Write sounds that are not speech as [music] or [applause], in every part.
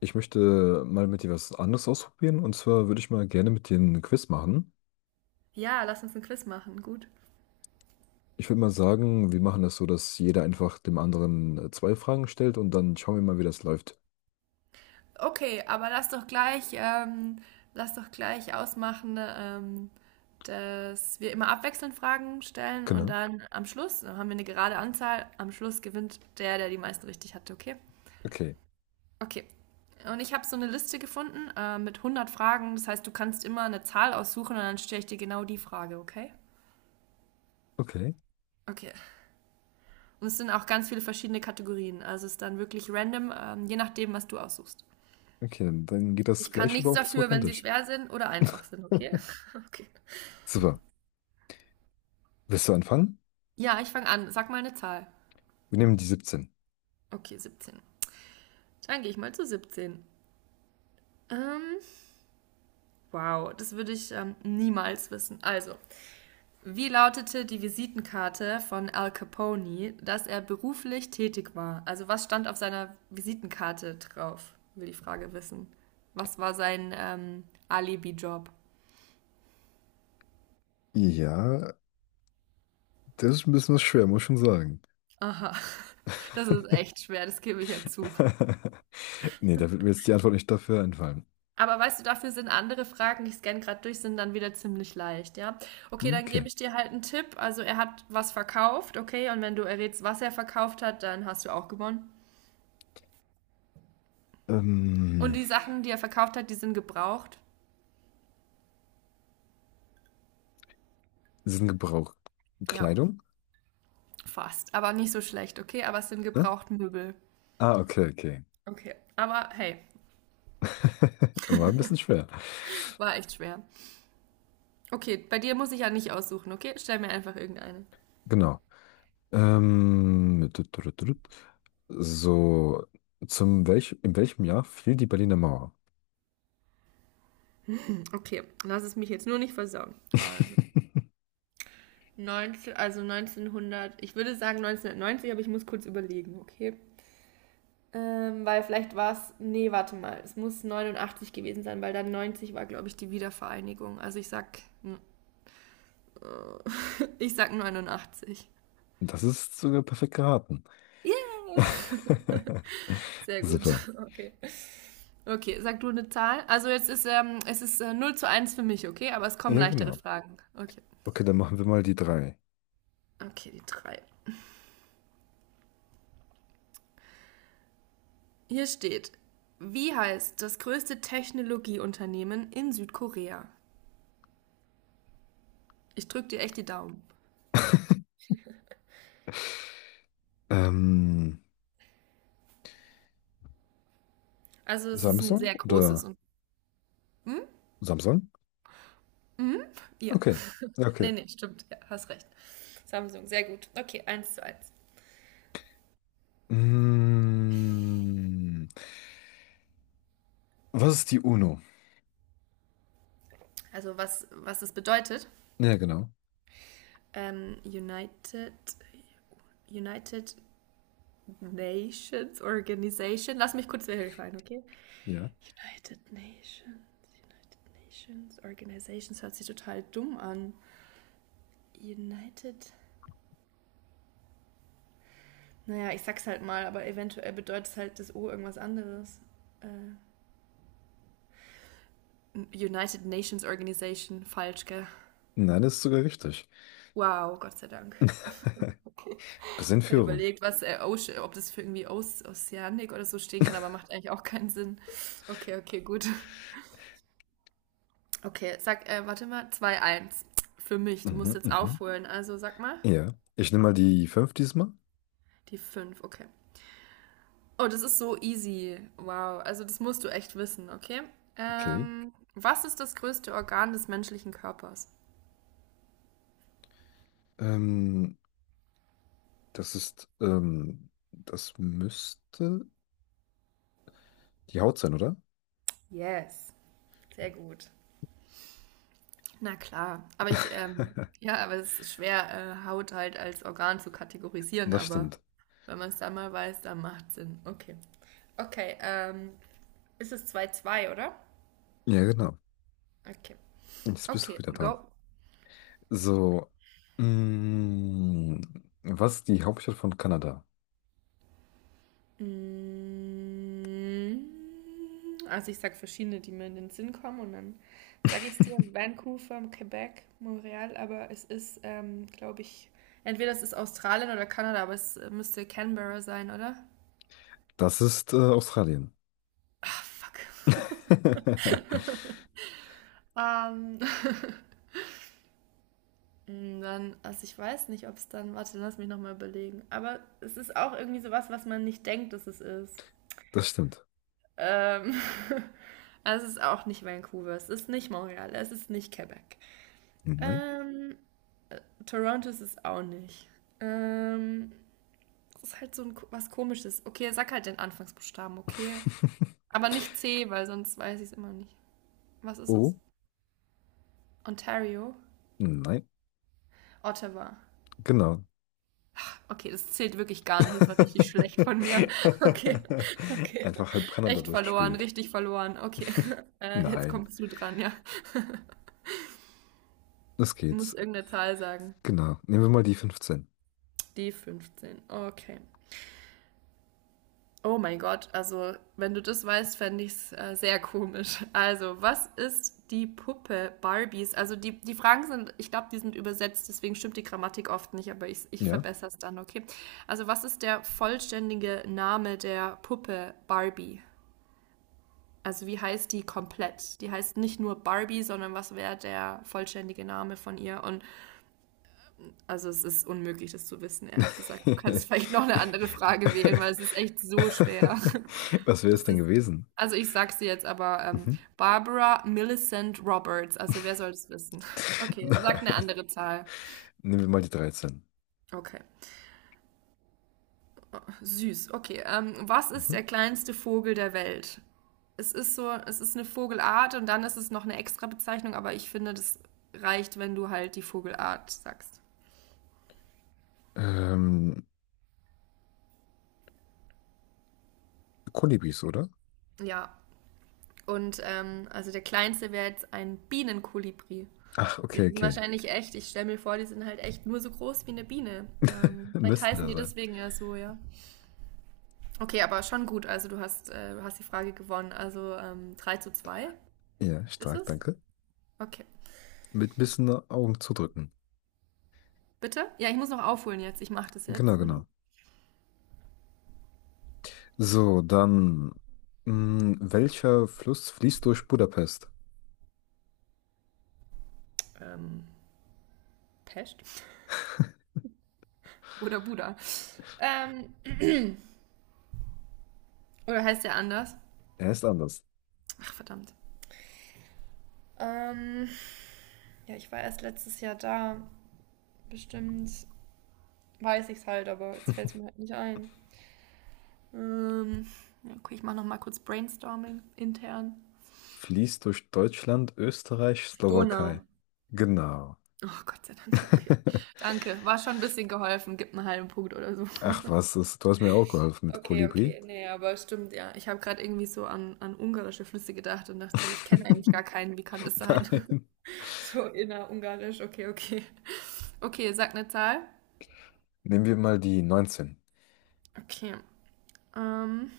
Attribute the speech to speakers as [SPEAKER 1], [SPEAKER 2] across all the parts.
[SPEAKER 1] Ich möchte mal mit dir was anderes ausprobieren. Und zwar würde ich mal gerne mit dir einen Quiz machen.
[SPEAKER 2] Ja, lass uns ein Quiz machen. Gut.
[SPEAKER 1] Ich würde mal sagen, wir machen das so, dass jeder einfach dem anderen zwei Fragen stellt und dann schauen wir mal, wie das läuft.
[SPEAKER 2] Okay, aber lass doch gleich ausmachen, dass wir immer abwechselnd Fragen stellen und
[SPEAKER 1] Genau.
[SPEAKER 2] dann am Schluss, dann haben wir eine gerade Anzahl. Am Schluss gewinnt der, der die meisten richtig hatte, okay?
[SPEAKER 1] Okay.
[SPEAKER 2] Okay. Und ich habe so eine Liste gefunden mit 100 Fragen. Das heißt, du kannst immer eine Zahl aussuchen und dann stelle ich dir genau die Frage, okay?
[SPEAKER 1] Okay.
[SPEAKER 2] Okay. Und es sind auch ganz viele verschiedene Kategorien. Also es ist dann wirklich random, je nachdem, was du aussuchst.
[SPEAKER 1] Okay, dann geht das
[SPEAKER 2] Ich kann
[SPEAKER 1] gleich aber
[SPEAKER 2] nichts
[SPEAKER 1] auch
[SPEAKER 2] dafür,
[SPEAKER 1] zurück an
[SPEAKER 2] wenn sie
[SPEAKER 1] dich.
[SPEAKER 2] schwer sind oder einfach sind, okay?
[SPEAKER 1] [laughs]
[SPEAKER 2] [laughs] Okay.
[SPEAKER 1] Super. Willst du anfangen?
[SPEAKER 2] Ja, ich fange an. Sag mal eine Zahl.
[SPEAKER 1] Wir nehmen die 17.
[SPEAKER 2] Okay, 17. Dann gehe ich mal zu 17. Ähm, wow, das würde ich niemals wissen. Also, wie lautete die Visitenkarte von Al Capone, dass er beruflich tätig war? Also, was stand auf seiner Visitenkarte drauf? Will die Frage wissen. Was war sein Alibi-Job?
[SPEAKER 1] Ja, das ist ein bisschen was schwer, muss ich schon sagen.
[SPEAKER 2] Aha, [laughs] das ist echt schwer, das gebe ich ja zu.
[SPEAKER 1] [laughs] Nee, da wird mir jetzt die Antwort nicht dafür einfallen.
[SPEAKER 2] Aber weißt du, dafür sind andere Fragen, ich scanne gerade durch, sind dann wieder ziemlich leicht, ja? Okay, dann gebe
[SPEAKER 1] Okay.
[SPEAKER 2] ich dir halt einen Tipp. Also er hat was verkauft, okay? Und wenn du errätst, was er verkauft hat, dann hast du auch gewonnen. Und
[SPEAKER 1] Ähm,
[SPEAKER 2] die Sachen, die er verkauft hat, die sind gebraucht.
[SPEAKER 1] sind Gebrauch
[SPEAKER 2] Ja,
[SPEAKER 1] Kleidung?
[SPEAKER 2] fast. Aber nicht so schlecht, okay? Aber es sind
[SPEAKER 1] Ne?
[SPEAKER 2] gebraucht Möbel.
[SPEAKER 1] Ah, okay, okay.
[SPEAKER 2] Okay. Aber hey,
[SPEAKER 1] [laughs] War ein bisschen schwer.
[SPEAKER 2] war echt schwer. Okay, bei dir muss ich ja nicht aussuchen, okay? Stell mir einfach irgendeine.
[SPEAKER 1] Genau. Tut, tut, tut, tut. So, zum welch, in welchem Jahr fiel die Berliner Mauer?
[SPEAKER 2] Okay, lass es mich jetzt nur nicht versauen.
[SPEAKER 1] [laughs]
[SPEAKER 2] 19, also 1900, ich würde sagen 1990, aber ich muss kurz überlegen, okay? Weil vielleicht war es, nee, warte mal, es muss 89 gewesen sein, weil dann 90 war, glaube ich, die Wiedervereinigung. Also ich sag, [laughs] ich sag 89.
[SPEAKER 1] Das ist sogar perfekt geraten.
[SPEAKER 2] Yeah!
[SPEAKER 1] [laughs]
[SPEAKER 2] Sehr gut,
[SPEAKER 1] Super.
[SPEAKER 2] [laughs] okay. Okay, sag du eine Zahl. Also jetzt ist, es ist 0 zu eins für mich, okay? Aber es kommen
[SPEAKER 1] Ja,
[SPEAKER 2] leichtere
[SPEAKER 1] genau.
[SPEAKER 2] Fragen. Okay,
[SPEAKER 1] Okay, dann machen wir mal die drei.
[SPEAKER 2] okay, die drei. Hier steht, wie heißt das größte Technologieunternehmen in Südkorea? Ich drücke dir echt die Daumen.
[SPEAKER 1] Ähm,
[SPEAKER 2] Also es ist ein
[SPEAKER 1] Samsung
[SPEAKER 2] sehr großes
[SPEAKER 1] oder
[SPEAKER 2] und... Hm?
[SPEAKER 1] Samsung?
[SPEAKER 2] Hm? Ja.
[SPEAKER 1] Okay. Ja, okay.
[SPEAKER 2] Nee, nee, stimmt. Ja, hast recht. Samsung, sehr gut. Okay, 1:1.
[SPEAKER 1] Mm, was ist die UNO?
[SPEAKER 2] Also was, was das bedeutet.
[SPEAKER 1] Ja, genau.
[SPEAKER 2] Ähm, United, United Nations Organization. Lass mich kurz verifizieren, okay?
[SPEAKER 1] Ja.
[SPEAKER 2] United Nations, United Nations Organizations hört sich total dumm an. United. Naja, ich sag's halt mal, aber eventuell bedeutet halt das O irgendwas anderes. Äh, United Nations Organization, falsch, gell?
[SPEAKER 1] Nein, das ist sogar richtig.
[SPEAKER 2] Wow, Gott sei Dank.
[SPEAKER 1] Bisschen
[SPEAKER 2] Gerade
[SPEAKER 1] Führung.
[SPEAKER 2] überlegt, was, Oce- ob das für irgendwie Oceanic oder so stehen kann, aber macht eigentlich auch keinen Sinn. Okay, okay, gut. Okay, sag, warte mal, 2:1 für mich. Du musst
[SPEAKER 1] Mhm,
[SPEAKER 2] jetzt
[SPEAKER 1] mhm.
[SPEAKER 2] aufholen. Also sag mal,
[SPEAKER 1] Ja. Ich nehme mal die 5 diesmal.
[SPEAKER 2] die 5. Okay. Oh, das ist so easy. Wow, also das musst du echt wissen, okay?
[SPEAKER 1] Okay.
[SPEAKER 2] Was ist das größte Organ des menschlichen Körpers?
[SPEAKER 1] Ähm, das ist, das müsste die Haut sein, oder?
[SPEAKER 2] Yes, sehr gut. Na klar, aber ich, ja, aber es ist schwer, Haut halt als Organ zu kategorisieren,
[SPEAKER 1] Das
[SPEAKER 2] aber
[SPEAKER 1] stimmt.
[SPEAKER 2] wenn man es dann mal weiß, dann macht es Sinn. Okay. Okay, ist es 2:2, oder?
[SPEAKER 1] Ja, genau.
[SPEAKER 2] Okay.
[SPEAKER 1] Jetzt bist du
[SPEAKER 2] Okay,
[SPEAKER 1] wieder dran.
[SPEAKER 2] go.
[SPEAKER 1] So. Mm, was ist die Hauptstadt von Kanada?
[SPEAKER 2] Mm, Also ich sag verschiedene, die mir in den Sinn kommen und dann sage ich es dir.
[SPEAKER 1] [laughs]
[SPEAKER 2] Vancouver, Quebec, Montreal, aber es ist, glaube ich, entweder es ist Australien oder Kanada, aber es müsste Canberra sein, oder?
[SPEAKER 1] Das ist Australien.
[SPEAKER 2] Ah, fuck.
[SPEAKER 1] [laughs]
[SPEAKER 2] Ähm, Dann, also ich weiß nicht, ob es dann, warte, lass mich nochmal überlegen. Aber es ist auch irgendwie sowas, was man nicht denkt, dass es ist.
[SPEAKER 1] Das stimmt.
[SPEAKER 2] Ähm, [laughs] also es ist auch nicht Vancouver, es ist nicht Montreal, es ist nicht Quebec.
[SPEAKER 1] Nein.
[SPEAKER 2] Ähm, Toronto ist es auch nicht. Ähm, es ist halt so ein, was Komisches. Okay, sag halt den Anfangsbuchstaben, okay?
[SPEAKER 1] [laughs]
[SPEAKER 2] Aber nicht C, weil sonst weiß ich es immer nicht. Was ist
[SPEAKER 1] Oh,
[SPEAKER 2] es? Ontario?
[SPEAKER 1] nein.
[SPEAKER 2] Ottawa.
[SPEAKER 1] Genau.
[SPEAKER 2] Okay, das zählt wirklich gar nicht. Das war richtig schlecht von mir. [laughs] Okay,
[SPEAKER 1] [laughs]
[SPEAKER 2] okay.
[SPEAKER 1] Einfach halb Kanada
[SPEAKER 2] Echt verloren,
[SPEAKER 1] durchgespielt.
[SPEAKER 2] richtig verloren. Okay, [laughs] jetzt
[SPEAKER 1] Nein,
[SPEAKER 2] kommst du dran, ja.
[SPEAKER 1] das
[SPEAKER 2] Du musst
[SPEAKER 1] geht's.
[SPEAKER 2] irgendeine Zahl sagen.
[SPEAKER 1] Genau. Nehmen wir mal die 15.
[SPEAKER 2] Die 15. Okay. Oh mein Gott, also wenn du das weißt, fände ich es sehr komisch. Also, was ist die Puppe Barbies? Also die, die Fragen sind, ich glaube, die sind übersetzt, deswegen stimmt die Grammatik oft nicht, aber ich
[SPEAKER 1] Ja.
[SPEAKER 2] verbessere es dann, okay? Also, was ist der vollständige Name der Puppe Barbie? Also wie heißt die komplett? Die heißt nicht nur Barbie, sondern was wäre der vollständige Name von ihr? Und also es ist unmöglich, das zu wissen, ehrlich gesagt. Du kannst
[SPEAKER 1] [laughs]
[SPEAKER 2] vielleicht noch eine andere Frage wählen, weil es ist echt so schwer. [laughs]
[SPEAKER 1] Was wäre es
[SPEAKER 2] Es
[SPEAKER 1] denn
[SPEAKER 2] ist,
[SPEAKER 1] gewesen?
[SPEAKER 2] also ich sag's dir jetzt aber,
[SPEAKER 1] Mhm.
[SPEAKER 2] Barbara Millicent Roberts. Also wer soll das wissen?
[SPEAKER 1] [laughs]
[SPEAKER 2] Okay,
[SPEAKER 1] Nein.
[SPEAKER 2] sag eine andere Zahl.
[SPEAKER 1] Nehmen wir mal die 13.
[SPEAKER 2] Okay. Süß, okay. Was ist
[SPEAKER 1] Mhm.
[SPEAKER 2] der kleinste Vogel der Welt? Es ist so, es ist eine Vogelart und dann ist es noch eine extra Bezeichnung, aber ich finde, das reicht, wenn du halt die Vogelart sagst.
[SPEAKER 1] Ähm, Kolibris, oder?
[SPEAKER 2] Ja, und also der kleinste wäre jetzt ein Bienenkolibri.
[SPEAKER 1] Ach,
[SPEAKER 2] Die
[SPEAKER 1] okay,
[SPEAKER 2] sind
[SPEAKER 1] okay.
[SPEAKER 2] wahrscheinlich echt, ich stelle mir vor, die sind halt echt nur so groß wie eine Biene.
[SPEAKER 1] [laughs]
[SPEAKER 2] Vielleicht
[SPEAKER 1] Müssen
[SPEAKER 2] heißen
[SPEAKER 1] da
[SPEAKER 2] die
[SPEAKER 1] sein.
[SPEAKER 2] deswegen ja so, ja. Okay, aber schon gut, also du hast die Frage gewonnen. Also 3 zu zwei
[SPEAKER 1] Ja,
[SPEAKER 2] ist
[SPEAKER 1] stark,
[SPEAKER 2] es?
[SPEAKER 1] danke.
[SPEAKER 2] Okay.
[SPEAKER 1] Mit ein bisschen Augen zudrücken.
[SPEAKER 2] Bitte? Ja, ich muss noch aufholen jetzt. Ich mache das
[SPEAKER 1] Genau,
[SPEAKER 2] jetzt. Mhm.
[SPEAKER 1] genau. So, dann. Mh, welcher Fluss fließt durch Budapest?
[SPEAKER 2] Ähm, Pest? Oder Buddha? Ähm, oder heißt der anders?
[SPEAKER 1] Er ist anders.
[SPEAKER 2] Ach, verdammt. Ähm, ja, ich war erst letztes Jahr da. Bestimmt weiß ich es halt, aber jetzt fällt es mir halt nicht ein. Ähm, ja, okay, ich mache noch mal kurz Brainstorming intern.
[SPEAKER 1] Fließt durch Deutschland, Österreich,
[SPEAKER 2] Donau.
[SPEAKER 1] Slowakei. Genau.
[SPEAKER 2] Oh, Gott sei Dank, okay.
[SPEAKER 1] [laughs]
[SPEAKER 2] Danke, war schon ein bisschen geholfen. Gib einen halben Punkt oder so.
[SPEAKER 1] Ach, was das du hast mir auch geholfen mit
[SPEAKER 2] Okay,
[SPEAKER 1] Kolibri.
[SPEAKER 2] okay. Nee, aber stimmt, ja. Ich habe gerade irgendwie so an, an ungarische Flüsse gedacht und dachte, so, ich kenne eigentlich gar
[SPEAKER 1] [laughs]
[SPEAKER 2] keinen. Wie kann das sein? [laughs]
[SPEAKER 1] Nein.
[SPEAKER 2] So innerungarisch. Okay, okay. Okay, sag eine Zahl.
[SPEAKER 1] Nehmen wir mal die 19.
[SPEAKER 2] Okay. Ähm,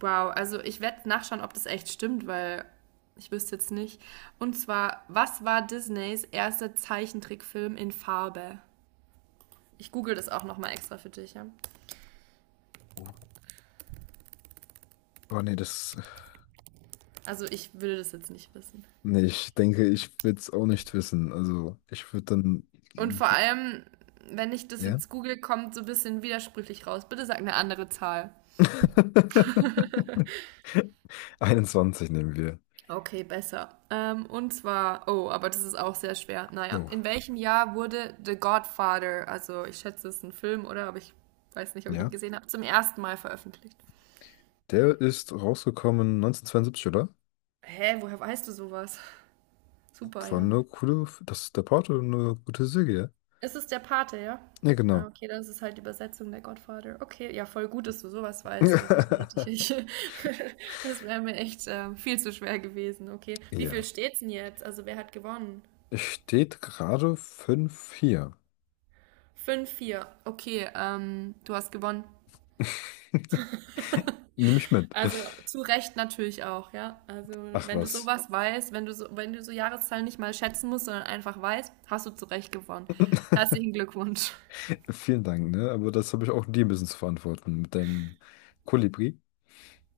[SPEAKER 2] wow, also ich werde nachschauen, ob das echt stimmt, weil ich wüsste jetzt nicht. Und zwar, was war Disneys erster Zeichentrickfilm in Farbe? Ich google das auch nochmal extra für dich, ja.
[SPEAKER 1] Oh, oh, nee, das.
[SPEAKER 2] Also ich würde das jetzt nicht wissen.
[SPEAKER 1] Nee, ich denke, ich würde es auch nicht wissen. Also, ich würde dann.
[SPEAKER 2] Und vor allem, wenn ich das
[SPEAKER 1] Ja?
[SPEAKER 2] jetzt google, kommt so ein bisschen widersprüchlich raus. Bitte sag eine andere Zahl.
[SPEAKER 1] [laughs] 21 nehmen wir.
[SPEAKER 2] Okay, besser. Und zwar, oh, aber das ist auch sehr schwer. Naja, in
[SPEAKER 1] Oh,
[SPEAKER 2] welchem Jahr wurde The Godfather, also ich schätze, es ist ein Film, oder? Aber ich weiß nicht, ob ich ihn
[SPEAKER 1] ja.
[SPEAKER 2] gesehen habe, zum ersten Mal veröffentlicht.
[SPEAKER 1] Der ist rausgekommen 1972, oder?
[SPEAKER 2] Hä, woher weißt du sowas? [laughs] Super,
[SPEAKER 1] War
[SPEAKER 2] ja.
[SPEAKER 1] eine coole. Das ist der Porto, eine gute Serie.
[SPEAKER 2] Ist es der Pate, ja?
[SPEAKER 1] Ja, ja, genau.
[SPEAKER 2] Ah, okay, das ist halt die Übersetzung der Godfather. Okay, ja, voll gut, dass du sowas weißt. Also, da hätte ich,
[SPEAKER 1] [laughs]
[SPEAKER 2] [laughs] das wäre mir echt viel zu schwer gewesen. Okay, wie viel
[SPEAKER 1] Ja.
[SPEAKER 2] steht's denn jetzt? Also, wer hat gewonnen?
[SPEAKER 1] Es steht gerade 5-4.
[SPEAKER 2] 5:4. Okay, du hast gewonnen.
[SPEAKER 1] [laughs] Nimm ich mit.
[SPEAKER 2] Also, zu Recht natürlich auch, ja? Also,
[SPEAKER 1] Ach
[SPEAKER 2] wenn du
[SPEAKER 1] was.
[SPEAKER 2] sowas weißt, wenn du so Jahreszahlen nicht mal schätzen musst, sondern einfach weißt, hast du zu Recht gewonnen. Herzlichen Glückwunsch.
[SPEAKER 1] Vielen Dank, ne? Aber das habe ich auch dir ein bisschen zu verantworten mit deinem Kolibri.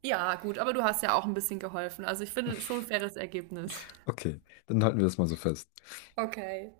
[SPEAKER 2] Ja, gut, aber du hast ja auch ein bisschen geholfen. Also, ich finde schon ein faires Ergebnis.
[SPEAKER 1] Okay, dann halten wir das mal so fest.
[SPEAKER 2] Okay.